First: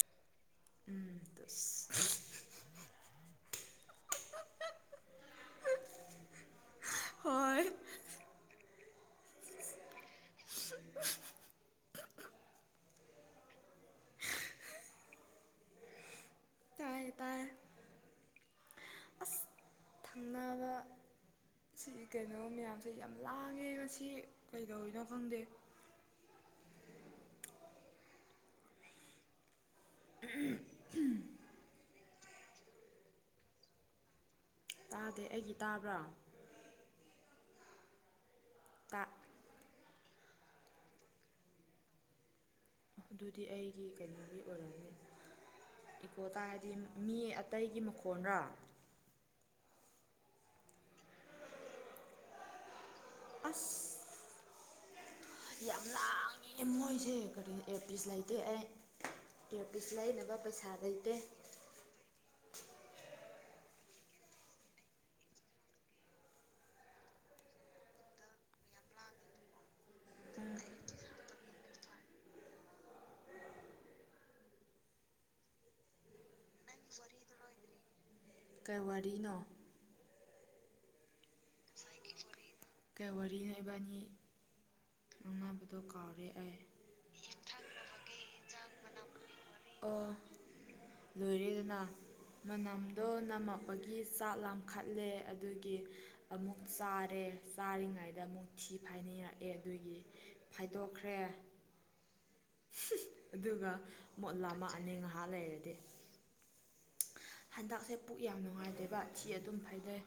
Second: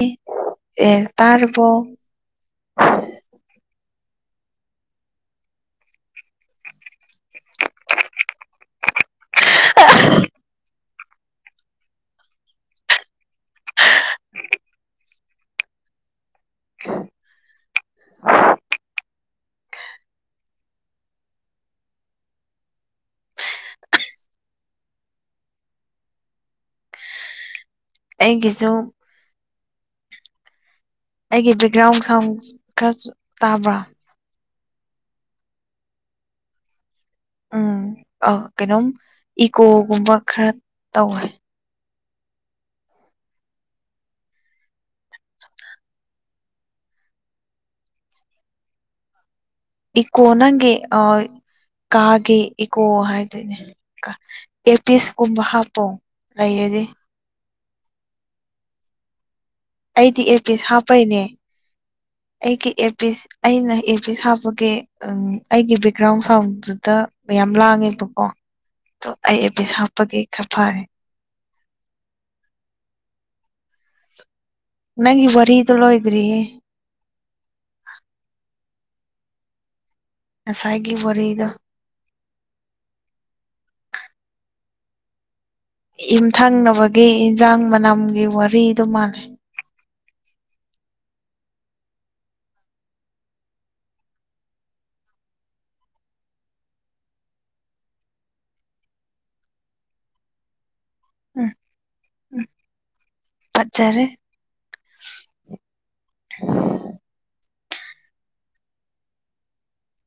ꯑꯦ ꯎꯝ ꯇꯥꯔꯕꯣ ꯇꯁ [unintelligible] [unintelligible] ꯍꯣꯏ [unintelligible] ꯄꯥꯏ ꯇꯥꯏ ꯅꯋꯥ [unintelligible] ꯁꯤ ꯀꯩꯅꯣ ꯃꯌꯥꯝꯁꯦ ꯌꯥꯝ ꯂꯥꯡꯉꯦ ꯃꯁꯤ ꯀꯩꯗꯧꯔꯤꯅꯣ ꯈꯪꯗꯦ ꯑꯩꯒꯤꯁꯨ [unintelligible] ꯑꯩꯒꯤ ꯕꯦꯛꯒ꯭ꯔꯥꯎꯟ ꯁꯥꯎꯟ ꯈꯔꯁꯨ ꯇꯥꯕ꯭ꯔꯥ ꯇꯥꯗꯦ ꯑꯩꯒꯤ ꯇꯥꯕ꯭ꯔꯥ ꯎꯝ ꯑꯣ ꯀꯦꯅꯣ ꯇ ꯏꯀꯣꯒꯨꯝꯕ ꯈꯔ ꯇꯧꯋꯦ ꯑꯗꯨꯗꯤ ꯑꯩꯒꯤ ꯀꯔꯤꯒꯤ ꯑꯣꯏꯔꯝꯃꯤ ꯏꯀꯣ ꯇꯥꯔꯗꯤ ꯃꯤ ꯑꯇꯩꯒꯤ ꯃꯈꯣꯟꯔꯣ ꯏꯀꯣ ꯅꯪꯒꯤ ꯑ ꯀꯥꯒꯦ ꯏꯀꯣ ꯍꯥꯏꯗꯣꯏꯅꯦ ꯀ ꯑꯁ ꯑꯦꯔꯄꯤꯁ ꯀꯨꯝꯕ ꯌꯥꯝ ꯂꯥꯡꯉꯦ ꯃꯣꯏꯁꯦ ꯀꯔꯤ ꯏꯌꯥꯔꯄꯤꯁ ꯂꯩꯇꯦ ꯑꯩ ꯀꯔꯄꯤꯤꯁ ꯑꯩꯗꯤ ꯂꯩꯅꯕ ꯑꯦꯔꯄꯤꯁ ꯄꯩꯁꯥ ꯂꯩꯇꯦ ꯍꯥꯞꯄꯩꯅꯦ ꯑꯩꯒꯤ ꯑꯦ ꯄꯁ ꯑꯩꯅ ꯑꯦ ꯄꯤꯁ ꯍꯥꯞꯄꯒꯦ ꯎꯝ ꯑꯩꯒꯤ ꯕꯦꯛꯒ꯭ꯔꯥꯎꯟ ꯁꯥꯎꯟꯗꯨꯗ ꯃꯌꯥꯝ ꯂꯥꯡꯉꯦꯕꯀꯣ ꯑꯣ ꯑꯩ ꯑꯦꯕꯤꯠ ꯍꯥꯞꯄꯒꯦ ꯈꯔ ꯎꯝ ꯐꯥꯔꯦ ꯅꯪ ꯏꯕꯔꯍꯤꯂꯣꯏꯗ꯭ꯔꯤ ꯅꯪ ꯋꯥꯔꯤ ꯑꯗꯨꯅꯣꯗ꯭ꯔꯤ ꯀꯩ ꯋꯥꯔꯤꯅꯣ ꯉꯁꯥꯏꯒꯤ ꯋꯥꯔꯤꯗꯣ ꯀꯩ ꯋꯥꯔꯤ ꯂꯩꯕꯅꯤ ꯑꯩ ꯌꯨꯝꯊꯪꯅꯕꯒꯤ ꯏꯟꯁꯥꯡ ꯃꯅꯝꯒꯤ ꯋꯥꯔꯤꯗꯣ ꯃꯥꯜꯂꯦ ꯑꯣ ꯂꯣꯏꯔꯤꯗꯨꯅ ꯃꯅꯝꯗꯣ ꯅꯝꯃꯛꯄꯒꯤ ꯆꯥꯛ ꯂꯥꯈꯠꯂꯦ ꯑꯗꯨꯒꯤ ꯑꯃꯨꯛ ꯆꯥꯔꯦ ꯆꯥꯔꯤꯉꯩꯗ ꯑꯃꯨꯛ ꯊꯤ ꯐꯥꯏꯅꯔꯛꯑꯦ ꯑꯗꯨꯒꯤ ꯐꯥꯏꯗꯣꯛꯈ꯭ꯔꯦ ꯎꯝ ꯎꯝ ꯑꯗꯨꯒ ꯐꯠꯖꯔꯦ ꯃꯣꯠꯂ ꯑꯃ ꯑꯅꯤ ꯉꯥꯏꯍꯥꯛ ꯂꯩꯔꯗꯤ ꯍꯟꯗꯛꯁꯦ ꯄꯨꯛ ꯌꯥꯝ ꯅꯨꯡꯉꯥꯏꯇꯦꯕ ꯊꯤ ꯑꯗꯨꯝ ꯐꯩꯗꯩ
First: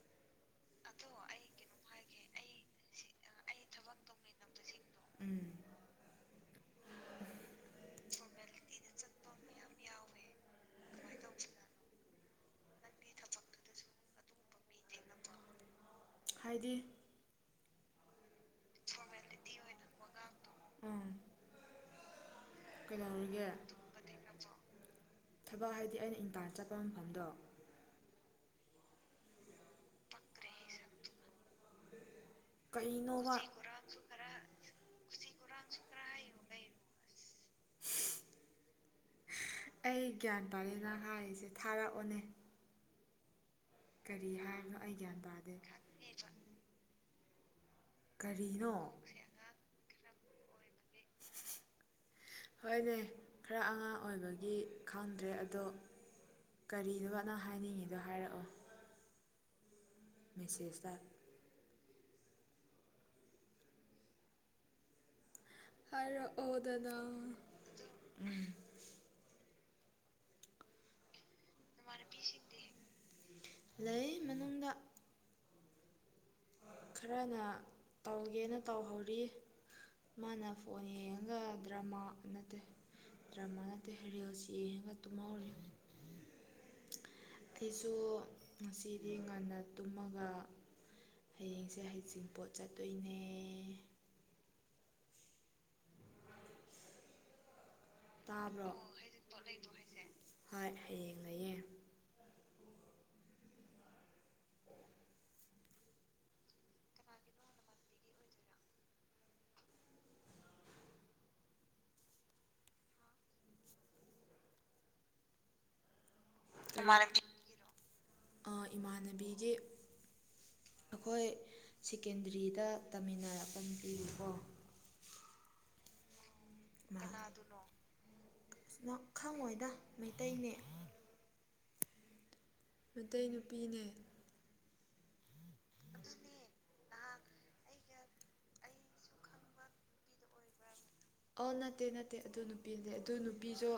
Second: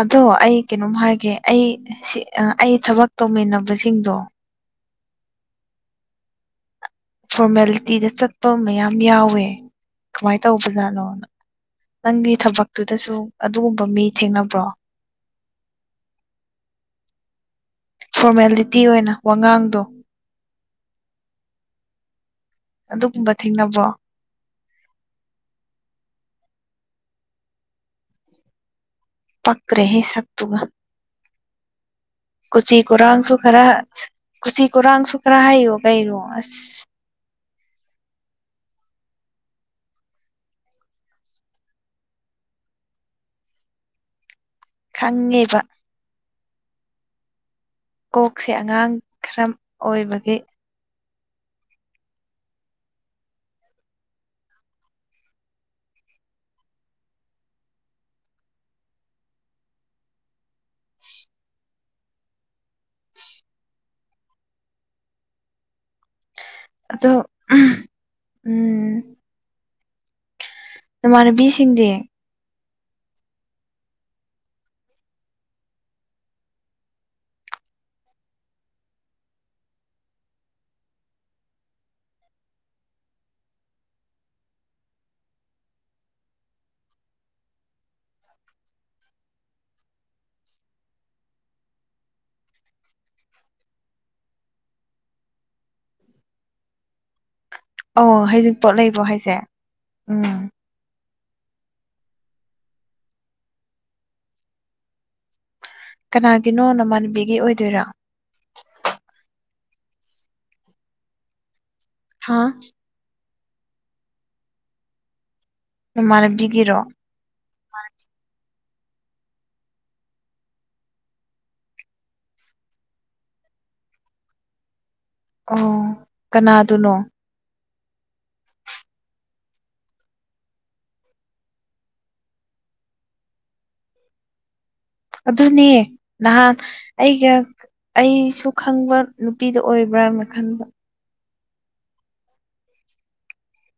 ꯑꯗꯣ ꯑꯩ ꯀꯩꯅꯣꯝ ꯍꯥꯏꯒꯦ ꯑꯩ ꯑꯩ ꯊꯕꯛ ꯇꯧꯃꯤꯟꯅꯕꯁꯤꯡꯗꯣ ꯎꯝ ꯐꯣꯔꯃꯦꯂꯤꯇꯤꯗ ꯆꯠꯄ ꯃꯌꯥꯝ ꯌꯥꯎꯋꯦ ꯀꯃꯥꯏꯅ ꯇꯧꯕꯖꯥꯠꯅꯣ ꯅꯪꯒꯤ ꯊꯕꯛꯇꯨꯗꯁꯨ ꯑꯗꯨꯒꯨꯝꯕ ꯃꯤ ꯊꯦꯡꯅꯕ꯭ꯔꯣ [inaudible] ꯍꯥꯏꯗꯤ ꯐꯣꯔꯃꯦꯂꯤꯇꯤ ꯑꯣꯏꯅ ꯋꯥꯉꯥꯡꯗꯣ ꯑꯝ ꯑꯗꯨꯒꯨꯝꯕ ꯀꯩꯩꯅꯧꯔꯒꯦ ꯊꯦꯡꯅꯕ꯭ꯔꯣ ꯊꯕꯛ ꯍꯥꯏꯗꯤ ꯑꯩꯅ ꯏꯪꯀꯥꯜ ꯆꯠꯄ ꯃꯐꯝꯗꯣ ꯄꯒ꯭ꯔꯦ ꯁꯛꯠꯇꯕ ꯀꯩꯅ ꯀꯨꯔꯥꯡꯁꯨ ꯅ ꯈꯔ ꯀꯔꯅꯁꯨꯨꯈ꯭ꯔꯥ ꯀꯨꯆꯤ ꯀꯨꯔꯥꯡꯁꯨ ꯎꯁꯤ ꯈꯔ ꯍꯥꯏꯌꯣ ꯀꯩꯅꯣ ꯀꯔꯟꯁꯨꯨꯀ꯭ꯔꯥꯒꯩ ꯑꯁ [inaudible] [inaudible] ꯑꯩ ꯒ꯭ꯌꯥꯟ ꯄꯥꯔꯦꯅ ꯍꯥꯏꯔꯤꯁꯦ ꯊꯥꯔꯛꯑꯣꯅꯦ ꯀꯔꯤ ꯍꯥꯏꯕꯅꯣ ꯑꯩ ꯒ꯭ꯌꯥꯟ ꯇꯥꯗꯦ ꯈꯪꯉꯦꯕ ꯀꯣꯛꯁꯦ ꯀꯔꯤꯅꯣ ꯑꯉꯥꯡ ꯈꯔ ꯑꯣꯏꯕꯒꯤ ꯍꯣꯏꯅꯦ ꯈꯔ ꯑꯉꯥꯡ ꯑꯣꯏꯕꯒꯤ ꯈꯪꯗ꯭ꯔꯦ ꯑꯗꯣ ꯀꯔꯤꯗꯨꯣꯅꯪ ꯍꯥꯏꯅꯤꯡꯉꯤꯗꯣ ꯍꯥꯏꯔꯛꯑꯣ ꯃꯦꯁꯦꯖꯇ ꯍꯥꯢꯔꯛꯑꯣꯗꯅ ꯑꯗꯣ ꯎꯝ ꯅꯃꯥꯟꯅꯕꯤꯁꯤꯡ ꯂꯩ ꯃꯅꯨꯡꯗ ꯈꯔꯅ ꯇꯧꯒꯦꯅ ꯇꯧꯍꯧꯔꯤ ꯃꯥꯅ ꯐꯣꯟ ꯌꯦꯡꯉꯒ ꯗ꯭ꯔꯃꯥ ꯅꯠꯇꯦ ꯗ꯭ꯔꯃꯥꯅꯠꯇ ꯍꯔꯦꯜꯁꯤ ꯌꯦꯡꯉꯒ ꯇꯨꯝꯍꯧꯔꯤ ꯁꯤꯁꯨ ꯉꯁꯤꯗꯤ ꯉꯟꯅ ꯇꯨꯝꯃꯒ ꯍꯌꯦꯡꯁꯦ ꯍꯩꯁꯤꯡꯄꯣꯠ ꯆꯠꯇꯣꯏꯅꯦ ꯑꯧ ꯍꯩꯖꯤꯡ ꯇꯥꯕ꯭ꯔꯣ ꯄꯣꯠ ꯑꯣ ꯂꯩꯕ꯭ꯔꯣ ꯍꯥꯏꯁꯦ ꯄꯣꯠ ꯂꯩꯕ꯭ꯔꯣ ꯍꯥꯏꯁꯦ ꯎꯝ ꯍꯣꯏ ꯍꯌꯦꯡ ꯂꯩꯌꯦ ꯀꯅꯥꯒꯤꯅꯣ ꯅꯃꯥꯟꯕꯤꯒꯤ ꯑꯣꯏꯗꯣꯏꯔꯥ ꯍꯥꯥ ꯃꯥꯟꯅꯕꯤꯒꯤꯔꯣ ꯑ ꯏꯃꯥꯟꯅꯕꯤꯒꯤ ꯑꯩꯈꯣꯏ ꯁꯦꯀꯦꯟꯗꯔꯤꯗ ꯇꯥꯃꯤꯟꯅꯔꯛꯄ [unintelligible] ꯑꯣ ꯀꯅꯥ [unintelligible] ꯈꯪꯉꯣꯏꯗ ꯃꯩꯇꯩꯅꯦ ꯃꯩꯇꯩ ꯅꯨꯄꯤꯅꯦ ꯑꯗꯨꯗꯅꯦ ꯅꯍꯥꯟ ꯑꯩꯒ ꯑꯩꯁꯨ ꯈꯪꯕ ꯅꯨꯄꯤꯗ ꯑꯣꯏꯕ꯭ꯔꯥꯅ ꯈꯟꯕ ꯑ ꯅꯠꯇꯦ ꯅꯠꯇꯦ ꯑꯗꯨ ꯅꯨꯄꯤꯗꯤ ꯑꯗꯨ ꯅꯨꯄꯤꯁꯨ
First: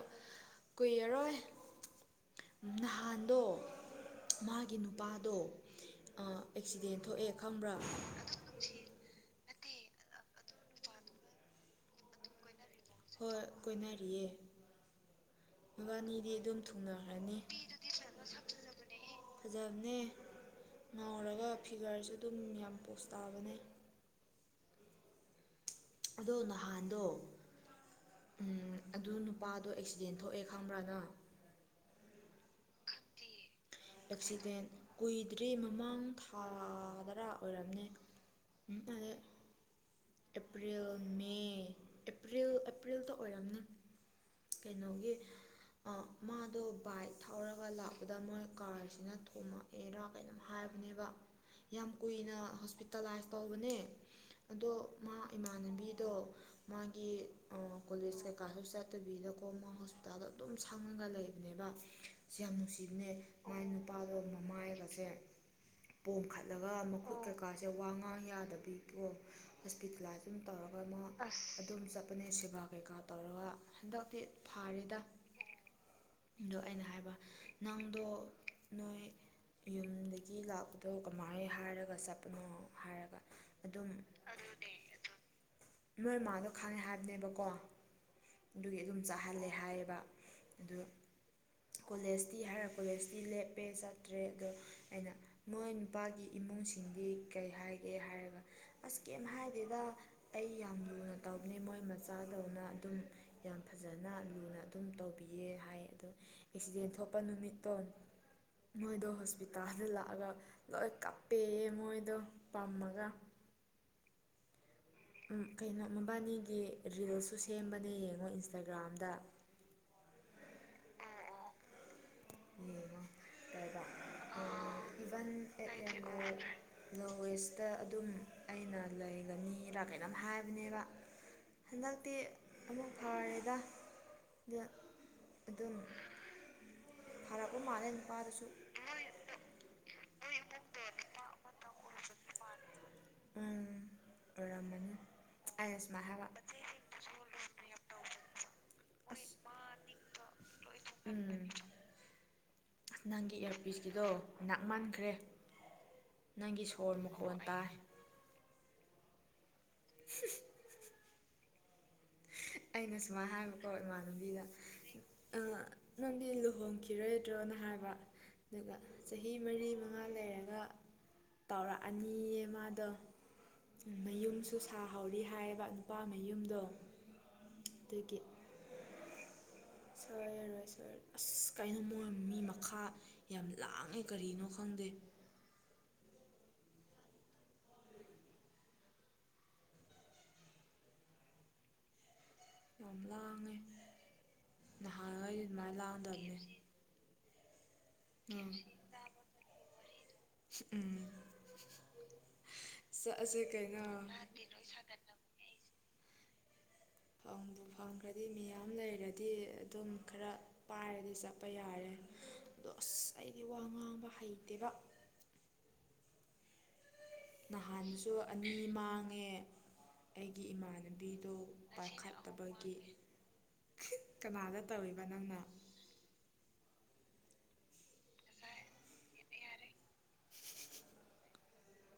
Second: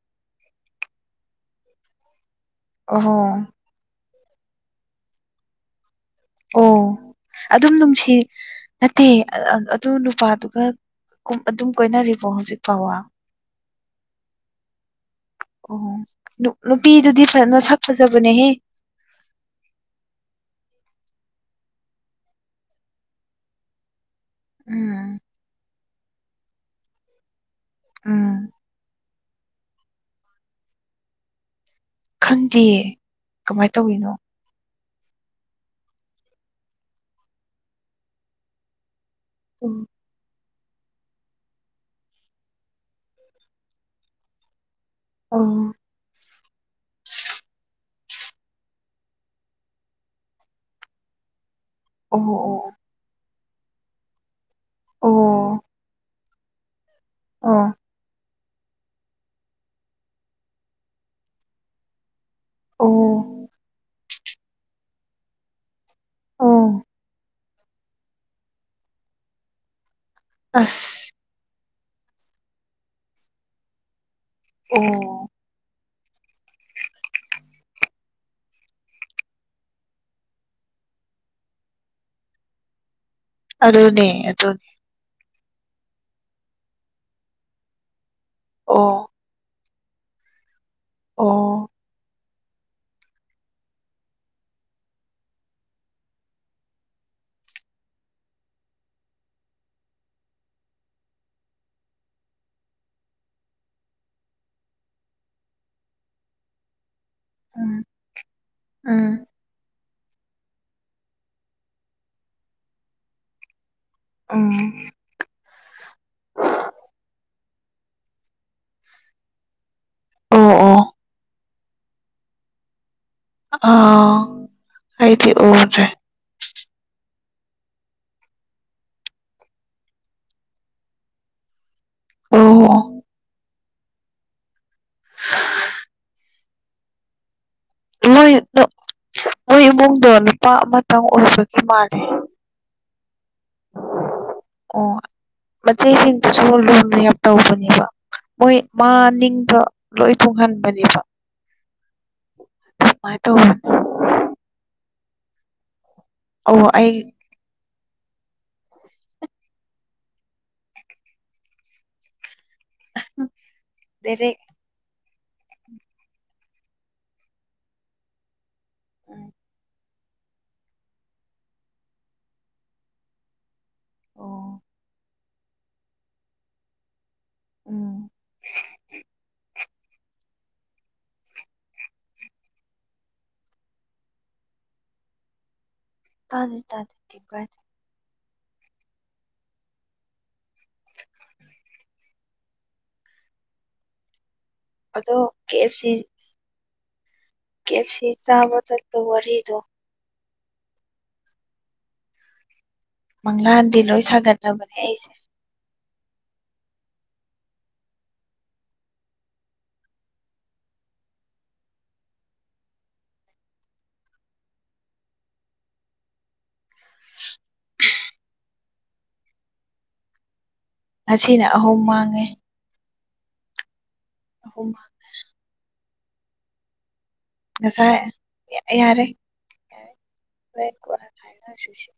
ꯀꯨꯏꯔꯔꯣꯏ ꯑꯣꯍꯣ ꯅꯍꯥꯟꯗꯣ ꯃꯥꯒꯤ ꯅꯨꯄꯥꯗꯣ ꯑꯣ ꯑꯦꯛꯁꯤꯗꯦꯟ ꯊꯣꯛꯑꯦ ꯈꯪꯕ꯭ꯔꯥ ꯑꯗꯨꯝ ꯅꯨꯡꯁꯤ ꯅꯠꯇꯦ ꯑꯗꯨ ꯅꯨꯄꯥꯗꯨꯒ ꯑꯗꯨꯝ ꯀꯣꯏꯅꯔꯤꯕꯣ ꯍꯧꯖꯤꯛ ꯐꯥꯎꯕ ꯍꯣꯏ ꯀꯣꯏꯅꯔꯤꯌꯦ ꯑꯣ ꯃꯕꯥꯅꯤꯗꯤ ꯑꯗꯨꯝ ꯅꯨꯄꯤꯗꯨꯗꯤ ꯊꯨꯡꯅꯔꯅꯤ ꯃꯁꯛ ꯐꯖꯕꯅꯦꯍꯦ ꯐꯖꯕꯅꯦ ꯉꯥꯎꯔꯒ ꯐꯤꯒꯔꯁꯨ ꯑꯗꯨꯝ ꯌꯥꯝ ꯄꯣꯁ ꯇꯥꯕꯅꯦ ꯎꯝ ꯑꯗꯣ ꯅꯍꯥꯟꯗꯣ ꯎꯝ ꯑꯗꯨ ꯃꯥꯗꯣ ꯑꯦꯛꯁꯤꯗꯦꯟ ꯊꯣꯛꯑꯦ ꯈꯪꯕ꯭ꯔ ꯅꯪ ꯈꯪ [unintelligible] ꯑꯦꯛꯁꯤꯗꯦꯟ ꯀꯨꯏꯗ꯭ꯔꯤ ꯃꯃꯥꯡ ꯊꯥꯗꯔꯥ ꯑꯣꯏꯔꯝꯅꯦ ꯎꯝ ꯑꯗ [unintelligible] ꯑꯦꯄ꯭ꯔꯤꯜ ꯃꯦ ꯑꯦꯄ꯭ꯔꯤꯜ ꯑꯦꯄ꯭ꯔꯤꯜꯗ ꯑꯣꯏꯔꯝꯅꯤ ꯀꯩꯅꯣꯒꯤ ꯑꯣ ꯃꯥꯗꯣ ꯕꯥꯏꯛ ꯊꯥꯎꯔꯒ ꯂꯥꯛꯄꯗ ꯃꯣꯏ ꯀꯥꯔꯁꯤꯅ ꯊꯣꯃꯛꯑꯦꯔꯥ ꯀꯩꯅꯣꯝ ꯍꯥꯏꯕꯅꯦꯕ [inaudible] ꯌꯥꯝ ꯀꯨꯏꯅ ꯑꯣ ꯍꯣꯁꯄꯤꯇꯥꯂꯥꯏꯁ ꯇꯧꯕꯅꯦ ꯑꯗꯣ ꯃꯥ ꯑꯣ ꯏꯃꯥꯟꯅꯕꯤꯗꯣ ꯃꯥꯒꯤ ꯑꯣ ꯑꯥ ꯀꯣꯂꯦꯖ ꯀꯩꯀꯥꯁꯨ ꯆꯠꯇꯕꯤꯗꯀꯣ ꯃꯥ ꯍꯣꯁꯄꯤꯇꯥꯜꯗ ꯑꯗꯨꯝ ꯁꯪꯉꯒ ꯂꯩꯕꯅꯦꯕ ꯁꯤ ꯌꯥꯝ ꯅꯨꯡꯁꯤꯕꯅꯦ ꯑꯣ ꯃꯥꯏ ꯅꯨꯄꯥꯗꯣ ꯃꯃꯥꯒꯥꯁꯦ ꯄꯣꯝꯈꯠꯂꯒ ꯑꯣ ꯃꯈꯨꯠ ꯀꯩꯀꯥꯁꯦ ꯋꯥ ꯉꯥꯡ ꯌꯥꯗꯕꯤꯀꯣ ꯍꯣꯁꯄꯤꯇꯥꯂꯥꯏꯁ ꯑꯗꯨꯝ ꯇꯧꯔꯒ ꯑꯃ ꯑꯁ ꯑ ꯑꯗꯨꯝ ꯆꯠꯄꯅꯦ ꯁꯦꯕꯥ ꯀꯩꯀꯥ ꯇꯧꯔꯒ ꯍꯟꯗꯛꯇꯤ ꯐꯥꯔꯦꯗ ꯑꯣ ꯑꯗꯣ ꯑꯩꯅ ꯍꯥꯏꯕ ꯅꯪꯗꯣ ꯅꯣꯏ ꯌꯨꯝꯗꯒꯤ ꯂꯥꯛꯄꯗꯣ ꯀꯃꯥꯏꯅ ꯍꯥꯏꯔꯒ ꯆꯠꯄꯅꯣ ꯍꯥꯏꯔꯒ ꯑꯗꯨꯝ ꯑꯗꯨꯅꯦ ꯑꯗꯨ ꯅꯣꯏ ꯃꯥꯥꯗꯣ ꯈꯪꯉꯦ ꯍꯥꯏꯕꯅꯦꯕꯀꯣ ꯑꯗꯨꯒꯤ ꯑꯗꯨꯝ ꯑꯣ ꯆꯥꯍꯜꯂꯦ ꯍꯥꯏꯌꯦꯕ ꯑꯗꯨ ꯑꯣ ꯀꯣꯂꯦꯖꯇꯤ ꯍꯥꯏꯔ ꯀꯣꯂꯦꯖꯇꯤ ꯂꯦꯞꯄꯦ ꯆꯠꯇ꯭ꯔꯦ ꯑꯗꯣ ꯑꯩꯅ ꯃꯣꯏ ꯅꯨꯄꯥꯒꯤ ꯏꯃꯨꯡꯁꯤꯡꯗꯤ ꯀꯩ ꯍꯥꯏꯒꯦ ꯍꯥꯏꯔꯒ ꯑꯁ ꯀꯩꯝ ꯍꯥꯏꯗꯦꯗ ꯑꯩ ꯌꯥꯝ ꯂꯨꯅ ꯇꯧꯕꯅꯦ ꯃꯣꯏ ꯃꯆꯥꯗꯧꯅ ꯑꯗꯨꯝ ꯌꯥꯝ ꯐꯖꯅ ꯂꯨꯅ ꯑꯗꯨꯝ ꯇꯧꯕꯤꯌꯦ ꯍꯥꯏ ꯑꯗꯣ ꯑꯦꯛꯁꯤꯗꯦꯟ ꯊꯣꯛ ꯄ ꯅꯨꯃꯤꯠꯇꯣ ꯎꯝ ꯃꯣꯏꯗꯣ ꯎꯝ ꯍꯣꯁꯄꯤ ꯇꯥꯜꯗ ꯂꯥꯛꯑꯒ ꯂꯣꯏ ꯀꯞꯄꯦꯌꯦ ꯃꯣꯏꯗꯣ ꯄꯝꯃꯒ ꯎꯝ ꯎꯝ ꯀꯩꯅꯣ ꯃꯕꯥꯅꯤꯒꯤ ꯔꯤꯜꯁꯁꯨ ꯁꯦꯝꯕꯅꯦ ꯌꯦꯡꯉꯣ ꯏꯟꯁꯇꯥꯒ꯭ꯔꯥꯝꯗ ꯑꯣ ꯑꯣ ꯑꯥ ꯑꯩꯗꯤ ꯎꯗ꯭ꯔꯦ [unintelligible] ꯂꯣ ꯋꯦꯁꯇ ꯑꯗꯨꯝ ꯑꯩꯅ ꯂꯩꯒꯅꯤꯔꯥ ꯀꯩꯅꯣꯝ ꯍꯥꯏꯕꯅꯦꯕ ꯍꯟꯗꯛꯇꯤ ꯑꯃꯨꯛ ꯑꯣ ꯐꯥꯎꯔꯦꯗ ꯑꯗꯨꯝ ꯐꯔꯛꯄ ꯃꯥꯜꯂꯦ ꯃꯣꯏ ꯅꯨꯄꯥꯗꯨꯁꯨ [unintelligible] [unintelligible] ꯏꯃꯨꯡꯗꯣ ꯅꯨꯄꯥ ꯑꯃꯇꯪ ꯑꯣꯏꯕꯒꯤ ꯃꯥꯂꯦ ꯎꯝ ꯑꯣꯏꯔꯝꯃꯅꯤ ꯃ ꯑꯩꯅ ꯁꯨꯃꯥꯏ ꯍꯥꯏꯕ ꯆꯦꯁꯤꯁꯨ ꯆꯣꯜꯣ ꯑꯁ ꯇꯧꯕꯅꯦꯕ ꯃꯣꯏ ꯃꯥ ꯅꯤꯡꯗ ꯂꯣꯏ ꯇꯨꯡꯍꯟꯕꯅꯦꯕ ꯎꯝ ꯑꯁ ꯅꯪꯒꯤ ꯇꯧꯕꯅꯦ ꯏꯌꯥꯔꯄꯤꯤꯁꯀꯤꯗꯣ ꯅꯛꯃꯟꯈ꯭ꯔꯦ ꯑꯣ ꯅꯪꯒꯤ ꯑꯩ ꯁꯣꯔ ꯃꯨꯛ ꯐꯣꯟ ꯇꯥꯏ ꯍ ꯑꯩꯅ ꯁꯨꯃꯥꯏꯅ ꯍꯥꯏꯕꯀꯣ ꯗꯥꯏꯔꯦꯛ ꯏꯃꯥꯟꯅꯕꯤꯗ ꯑ ꯅꯪꯗꯤ ꯂꯨꯍꯣꯡꯈꯤꯔꯣꯏꯗ꯭ꯔꯣꯅ ꯍꯥꯏꯕ ꯑꯗꯨꯒ ꯆꯍꯤ ꯎꯝ ꯃꯔꯤ ꯃꯉꯥ ꯂꯩꯔꯒ ꯇꯧꯔꯛꯑꯅꯤꯌꯦ ꯃꯥꯗꯣ ꯃꯌꯨꯝꯁꯨ ꯑꯣ ꯁꯥꯍꯧꯔꯤ ꯍꯥꯏꯕ ꯅꯨꯄꯥ ꯃꯌꯨꯝꯗꯣ ꯎꯝ ꯑꯗꯒꯤ ꯁꯔ ꯌꯥꯔꯣꯏ ꯁꯔ ꯑꯁ ꯀꯩꯅꯣ ꯃ ꯃꯤ ꯃꯈꯥ ꯌꯥꯝ ꯂꯥꯡꯉꯦ ꯀꯔꯤꯅꯣ ꯈꯪꯗꯦ ꯇꯥꯗ ꯇꯥꯗ ꯀꯦ [unintelligible] ꯌꯥꯝ ꯂꯥꯡꯉꯦ ꯑꯗꯣ ꯅꯍꯥꯟꯈꯩ ꯀꯦ ꯑꯗꯨꯃꯥꯏꯅ ꯂꯥꯡꯗꯕꯅꯦ ꯀꯦꯞꯁꯤ ꯎꯝ ꯎꯝ ꯆꯠꯂꯁꯦ ꯃꯪꯂꯥꯟꯗꯤ ꯂꯣꯏ ꯀꯩꯅꯣꯥꯟꯗꯤ ꯂꯣꯏ ꯁꯥꯒꯠꯂꯕꯅꯦ ꯁꯥꯒꯠ ꯑꯩꯁꯦ ꯐꯪꯕꯨ ꯐꯪꯈ꯭ꯔꯗꯤ ꯃꯤꯌꯥꯝ ꯂꯩꯔꯗꯤ ꯑꯗꯨꯝ ꯈꯔ ꯄꯥꯏꯔꯗꯤ ꯆꯠꯄ ꯌꯥꯔꯦ ꯑꯗꯣ ꯑꯁ ꯑꯩꯗꯤ ꯋꯥ ꯉꯥꯡꯕ ꯍꯩꯇꯦꯕ ꯅꯍꯥꯟꯁꯨ ꯑꯅꯤ ꯃꯥꯡꯉꯦ ꯑꯩꯒꯤ ꯏꯃꯥꯗꯨꯅ ꯂꯝꯥꯕꯤꯗꯣ ꯉꯁꯤꯅ ꯑꯍꯨꯝ ꯃꯥꯡꯉꯦ ꯄꯥꯈꯠꯇꯕꯒꯤ ꯀꯅꯥꯗ ꯑꯍꯨꯝ ꯃꯥꯡ- ꯇꯧꯕ ꯅꯪꯅ ꯉꯁꯥꯏ ꯌꯥꯔꯦ ꯌꯥꯔꯦ ꯔꯦ ꯀꯣꯅ ꯊꯥꯏꯅꯔꯁꯤ ꯁꯤ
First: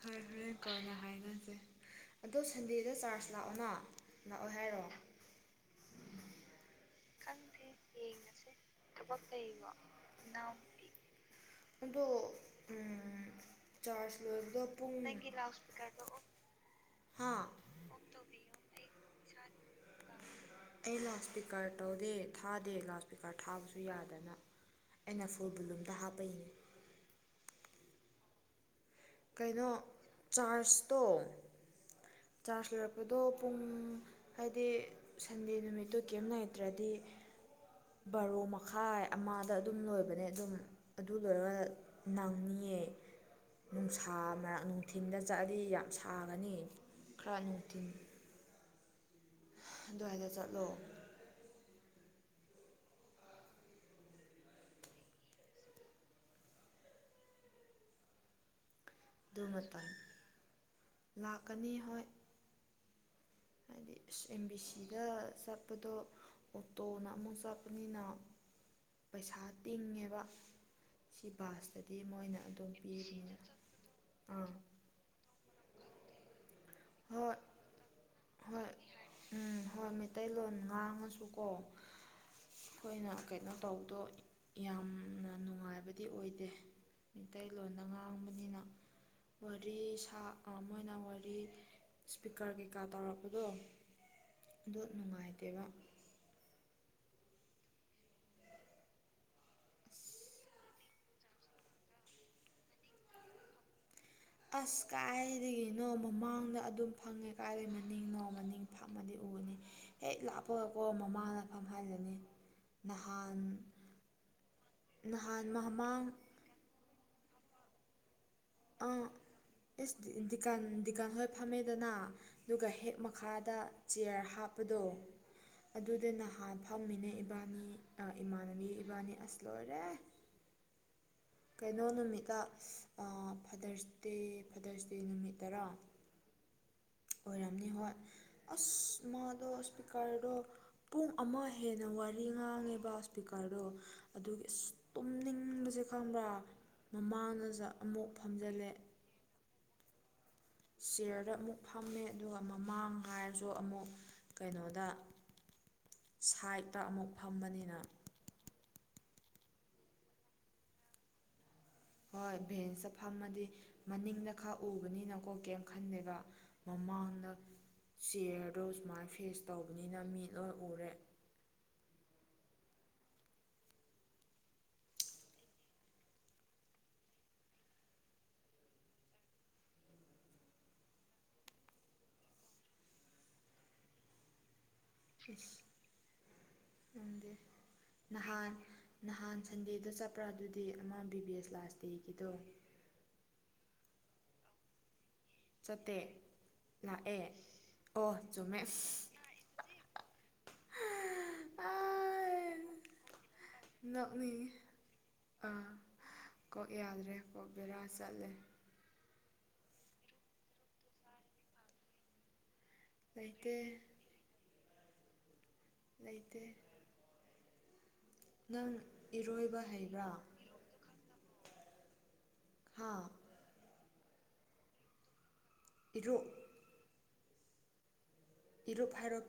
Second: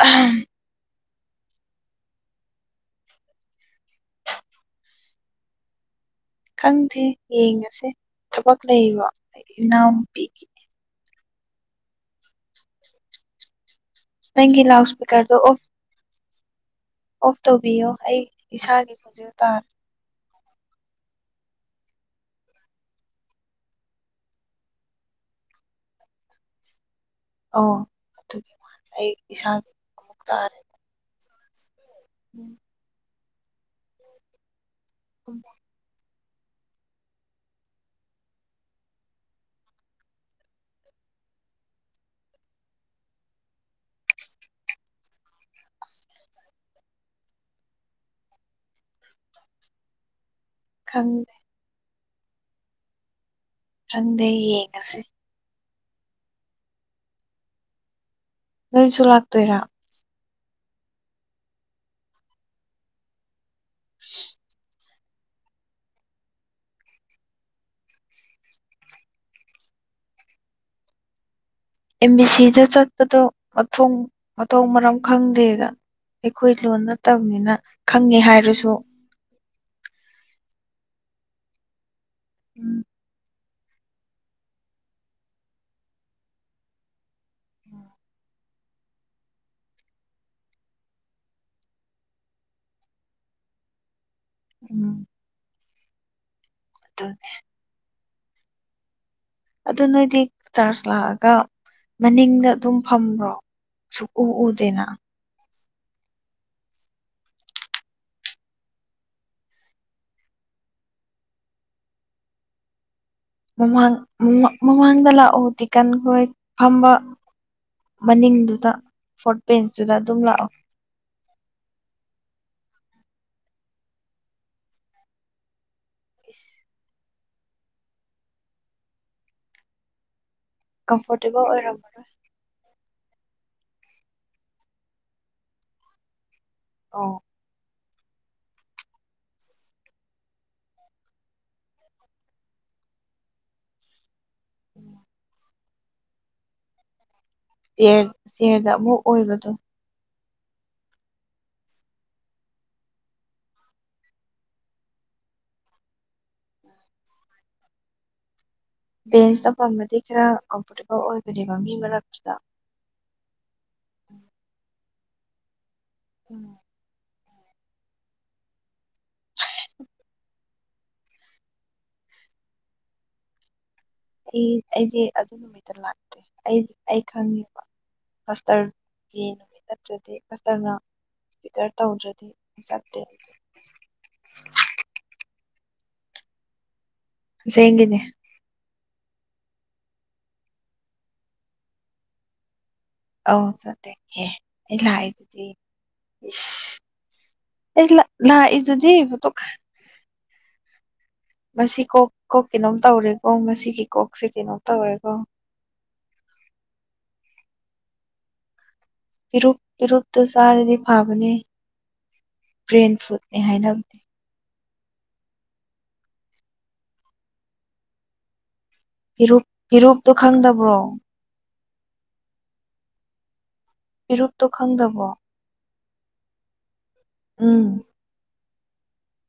ꯐꯔ ꯀꯅ ꯍꯥꯏꯅꯁꯦ ꯑꯗꯣ ꯁꯟꯗꯦꯗ ꯆꯥꯔꯖ ꯂꯥꯛꯑꯣꯅ ꯂꯥꯛꯑꯣ ꯍꯥꯏꯔꯣ ꯀꯪꯊꯤ ꯈꯪꯗꯦ ꯌꯦꯡꯉꯁꯦ ꯊꯕꯛ ꯂꯩꯕꯣ ꯏꯅꯥꯎꯅꯨꯄꯤꯒꯤ ꯏꯅꯥꯎꯄꯤꯤ ꯑꯗꯣ ꯎꯝ ꯆꯥꯖ ꯗꯣ ꯅꯪꯒꯤ ꯂꯥꯎꯠ ꯄꯨꯡꯅꯒ ꯏꯁꯄꯤꯀꯔꯗꯣ ꯑꯣꯐ ꯂꯁꯄꯤ ꯀꯥꯏꯗ ꯑꯣꯐ ꯇꯧꯕꯤꯌꯣ ꯑꯩ ꯏꯁꯥꯒꯤ ꯈꯣꯟꯖꯦꯜ ꯇꯥꯔ ꯑꯩ ꯂꯥꯎꯠ ꯏꯁꯄꯤꯀꯔ ꯇꯧꯗꯦ ꯊꯥꯗꯦ ꯂꯥꯎꯠ ꯏꯁꯄꯤꯀꯔ ꯊꯥꯕꯁꯨ ꯌꯥꯗꯅ ꯑꯩꯅ ꯐꯨꯜ ꯕꯨꯂꯨꯝꯗ ꯍꯥꯞꯄꯩꯅꯦ ꯑ ꯀꯩꯅꯣ ꯑꯃꯨꯛ ꯇꯥꯔꯦ ꯆꯥꯔꯖꯇꯣ ꯎꯝ ꯆꯥꯔꯖ ꯑꯗꯣ ꯄꯨꯡ ꯍꯥꯏꯗꯤ ꯎꯝ. ꯁꯟꯗꯦ ꯅꯨꯃꯤꯠꯇꯨ ꯀꯔꯤꯝ ꯂꯩꯅꯥꯇ꯭ꯔꯗꯤ ꯕꯥꯔꯣ ꯃꯈꯥꯏ ꯑꯃꯗ ꯑꯗꯨꯝ ꯂꯣꯏꯕꯅꯦ ꯑꯗꯨꯝ ꯑꯗꯨꯗꯨꯒ ꯅꯪꯅꯤꯡꯌꯦꯦ ꯅꯨꯡꯁꯥ ꯃꯔꯛ ꯅꯨꯡꯊꯤꯟꯗ ꯆꯠꯂꯗꯤ ꯌꯥꯝ ꯁꯥꯒꯅꯤ ꯈꯔ ꯅꯨꯡꯊꯤꯟ ꯑꯗꯨꯃꯥꯏꯅ ꯆꯠꯂꯣ ꯍꯪ [unintelligible] ꯆꯪꯗꯦ ꯌꯦꯡꯉꯁꯤꯦ ꯃꯁꯨꯂꯥꯛ ꯑꯗꯨ ꯃꯇ ꯂꯥꯛꯀꯅꯤ ꯍꯣꯏ ꯍꯥꯏꯗꯤ ꯑꯦꯝ ꯕꯤ ꯁꯤꯗ ꯆꯠꯄꯗꯣ ꯑꯣꯇꯣꯅ ꯑꯃꯨꯛ ꯆꯠꯄꯅꯤꯅ ꯄꯩꯁꯥ ꯇꯤꯡꯉꯦꯕ ꯁꯤ ꯕꯥꯁꯇꯗꯤ ꯑꯦꯝ ꯕꯤ ꯃꯣꯏꯅ ꯁꯤꯗ ꯑꯗꯨꯝ ꯄꯤꯕꯅꯤꯅ ꯆꯠꯄꯗꯣꯊꯣꯡ ꯑꯥ ꯃꯊꯧ ꯃꯔꯝ ꯈꯪꯗꯦꯗ ꯑꯩꯈꯣꯏ ꯂꯣꯟ ꯍꯣꯏ ꯅꯠꯇꯕꯅꯤꯅ ꯈꯪꯉꯦ ꯍꯣꯏ ꯍꯥꯏꯔꯁꯨ ꯎꯝ ꯍꯣꯏ ꯃꯩꯇꯩꯂꯣꯟ ꯉꯥꯡꯉꯁꯨꯀꯣ ꯎꯝ ꯑꯩꯈꯣꯏꯅ ꯀꯩꯅꯣ ꯇꯧꯕꯗꯣ ꯌꯥꯝꯅ ꯅꯨꯡꯉꯥꯏꯕꯗꯤ ꯑꯣꯏꯗꯦ ꯃꯩꯂꯣꯟꯗ ꯉꯥꯡꯕꯅꯤꯅ ꯋꯥꯔꯤ ꯁꯥ ꯑꯃ ꯑꯣꯏꯅ ꯋꯥꯔꯤ ꯏꯁꯄꯤꯀꯔ ꯀꯩꯀꯥ ꯇꯧꯔꯛꯄꯗꯣ ꯑꯗꯨ ꯎꯝ ꯅꯨꯡꯉꯥꯏꯇꯦꯕ ꯑꯗꯨ [inaudible] ꯑꯗꯨ ꯅꯣꯏꯗꯤ ꯆꯥꯔꯖ ꯂꯥꯛꯑꯒ ꯃꯅꯤꯡꯗ ꯑꯗꯨꯝ ꯐꯝꯕ꯭ꯔꯣ ꯁꯨꯛꯎ ꯑꯁ ꯎꯗꯦꯅ ꯀꯥꯏ ꯀꯒꯤꯅꯣ ꯃꯃꯥꯡꯗ ꯑꯗꯨꯝ ꯐꯪꯉꯦ ꯀꯥꯏꯔꯦ ꯃꯅꯤꯡ ꯅꯎ ꯃꯅꯤꯡ ꯐꯝꯃꯗꯤ ꯎꯕꯅꯤ ꯍꯦꯛ ꯂꯥꯞꯄꯒꯀꯣ ꯃꯃꯥꯗ ꯐꯪ ꯍꯥꯏꯖꯅꯤ ꯅꯍꯥꯟ ꯃꯃꯥꯡ ꯃꯃꯥꯡꯗ ꯅꯍꯥꯟ ꯂꯥꯛꯑꯣ ꯃꯃꯥꯡ ꯇꯤꯀꯥꯟꯈꯣꯏ ꯐꯝꯕ ꯃꯅꯤꯡꯗꯨꯗ ꯐꯣꯔꯠ ꯄꯦꯟꯁꯇꯨꯗ ꯑꯗꯨꯝ ꯂꯥꯛꯑꯣ ꯗꯤꯀꯥ [inaudible] ꯐꯝꯃꯦꯗꯅ ꯑꯗꯨꯒ ꯍꯦꯛ ꯃꯈꯥꯗ ꯆꯤꯌꯔ ꯍꯥꯞꯄꯗꯣ ꯑꯗꯨꯗ ꯅꯍꯥꯟ ꯐꯝꯃꯤꯅꯦ ꯏꯕꯥꯅꯤ ꯏꯃꯥꯟꯅꯕꯤ ꯏꯕꯥꯅꯤ ꯑꯁ ꯂꯣꯏꯔꯦ ꯀꯝꯐꯣꯔꯇꯦꯕꯜ ꯀꯩꯅꯣ ꯑꯣꯏꯔꯝꯃꯅꯤ ꯅꯨꯃꯤꯠꯇ ꯐꯥꯗꯔꯁꯗꯦ ꯐꯥꯗꯔꯁꯗꯦ ꯅꯨꯃꯤꯠ ꯇꯔꯥ ꯑꯣ ꯑꯣꯏꯔꯝꯅꯤ ꯍꯣꯏ ꯑꯁ ꯃꯥꯗꯣ ꯏꯁꯄꯤꯀꯔꯗꯣ ꯄꯨꯡ ꯑꯃ ꯍꯦꯟꯅ ꯋꯥꯔꯤ ꯉꯥꯡꯉꯦꯕ ꯏꯁꯄꯤꯀꯔꯗꯣ ꯑꯗꯨꯒꯤ ꯑꯁ ꯇꯨꯝ ꯅꯤꯡꯕꯁꯦ ꯈꯪꯕ꯭ꯔꯥ ꯃꯃꯥꯡꯗꯁꯨ ꯑꯃꯨꯛ ꯐꯝꯖꯤꯜꯂꯦ ꯑꯣꯏꯒꯗ ꯆꯤꯌꯔꯗ ꯑꯃꯨꯛ ꯐꯝꯃꯦ ꯑꯗꯨꯒ ꯃꯃꯥꯡ ꯍꯥꯏꯔꯁꯨ ꯑꯃꯨꯛ ꯀꯩꯅꯣꯗ ꯁꯥꯏꯠꯇ ꯑꯃꯨꯛ ꯐꯝꯕꯅꯤꯅ ꯕꯦꯟꯁꯇ ꯄꯥꯝꯕꯗꯤ ꯈꯔ ꯀꯝꯐꯣꯔꯇꯦꯕꯜ ꯑꯣꯏꯒꯅꯦꯕ ꯃꯤ ꯃꯔꯛ ꯍꯣꯏ ꯚꯦꯟꯁꯇ ꯐꯝꯃꯗꯤ ꯃꯅꯤꯡꯗ ꯈꯔ ꯎꯕꯅꯤꯅꯀꯣ ꯀꯦꯞ ꯈꯟꯗꯒ ꯃꯃꯥꯡꯗ ꯆꯦꯌꯔꯗꯣ ꯁꯨꯃꯥꯏꯅ ꯐꯦꯁ ꯇꯧꯕꯅꯤꯅ ꯃꯤ ꯂꯣꯏ ꯎꯔꯦ ꯑꯩ ꯑꯩꯗꯤ ꯑꯗꯨ ꯅꯨꯃꯤꯠꯇ ꯂꯥꯛꯇꯦ ꯑꯩꯗꯤ ꯑꯩ ꯈꯪꯉꯦꯕ ꯀꯁꯇꯔꯒꯤ ꯅꯨꯃꯤꯠ ꯅꯠꯇ꯭ꯔꯗꯤ ꯀꯁꯇꯔꯅ ꯐꯤꯇꯔ ꯇꯧꯗ꯭ꯔꯗꯤ ꯑꯩ ꯆꯠꯇꯦ ꯐꯁ ꯅꯪꯗꯦ ꯁ ꯍꯡꯗꯦ [inaudible] ꯅꯍꯥꯟ ꯅꯍꯥꯟ ꯁꯟꯗꯦꯗ ꯆꯠꯄ꯭ꯔꯥ ꯑꯗꯨꯗꯤ ꯑꯃ ꯕꯤ ꯕꯤ ꯑꯦꯁ ꯂꯥꯁ ꯗꯦꯒꯤꯗꯣ ꯑꯧ ꯐꯗꯦꯍꯦ ꯑꯩ ꯂꯥꯛꯑꯦ ꯑꯗꯨꯗꯤ ꯆꯠꯇꯦ ꯏꯁ ꯂꯥꯛꯑꯦ ꯑꯩ ꯑꯣ ꯆꯨꯝꯃꯦ ꯂꯛꯢꯗꯨꯗꯤ ꯊꯕꯛ ꯃꯁꯤ ꯀꯣꯛ ꯀꯣꯛ ꯀꯩꯅꯣꯝ ꯇꯧꯔꯦꯀꯣ ꯃꯁꯤꯒꯤ ꯀꯣꯛꯁꯦ ꯅꯣꯛꯅꯤꯡꯉꯤ ꯀꯩꯅꯣꯝ ꯇꯧꯔꯦꯀꯣ ꯑꯥ ꯀꯣꯛ ꯌꯥꯗ꯭ꯔꯦ ꯀꯣꯛ ꯕꯦꯔꯥ ꯆꯠꯂꯦ ꯄꯤꯔꯨꯛ ꯄꯦꯔꯇꯨ ꯆꯥꯔꯗꯤ ꯐꯥꯕꯅꯦ ꯕ꯭ꯔꯦꯟ ꯐꯨꯗꯅꯦ ꯂꯩꯇꯦ ꯍꯥꯏꯅꯕꯅꯦ ꯂꯩꯇꯦ ꯅꯪ ꯄꯤꯔꯨꯛ ꯏꯔꯣꯏꯕ ꯍꯩꯕ꯭ꯔꯥ ꯄꯤꯔꯨꯛꯇꯣ ꯈꯪꯗꯕ꯭ꯔꯣ ꯈꯥ ꯄꯤꯔꯨꯞꯇꯣ ꯈꯪꯗꯕꯣ ꯄꯦꯔꯨꯛ ꯎꯝ ꯕꯦꯔꯣꯞ ꯍꯥꯏꯔꯣ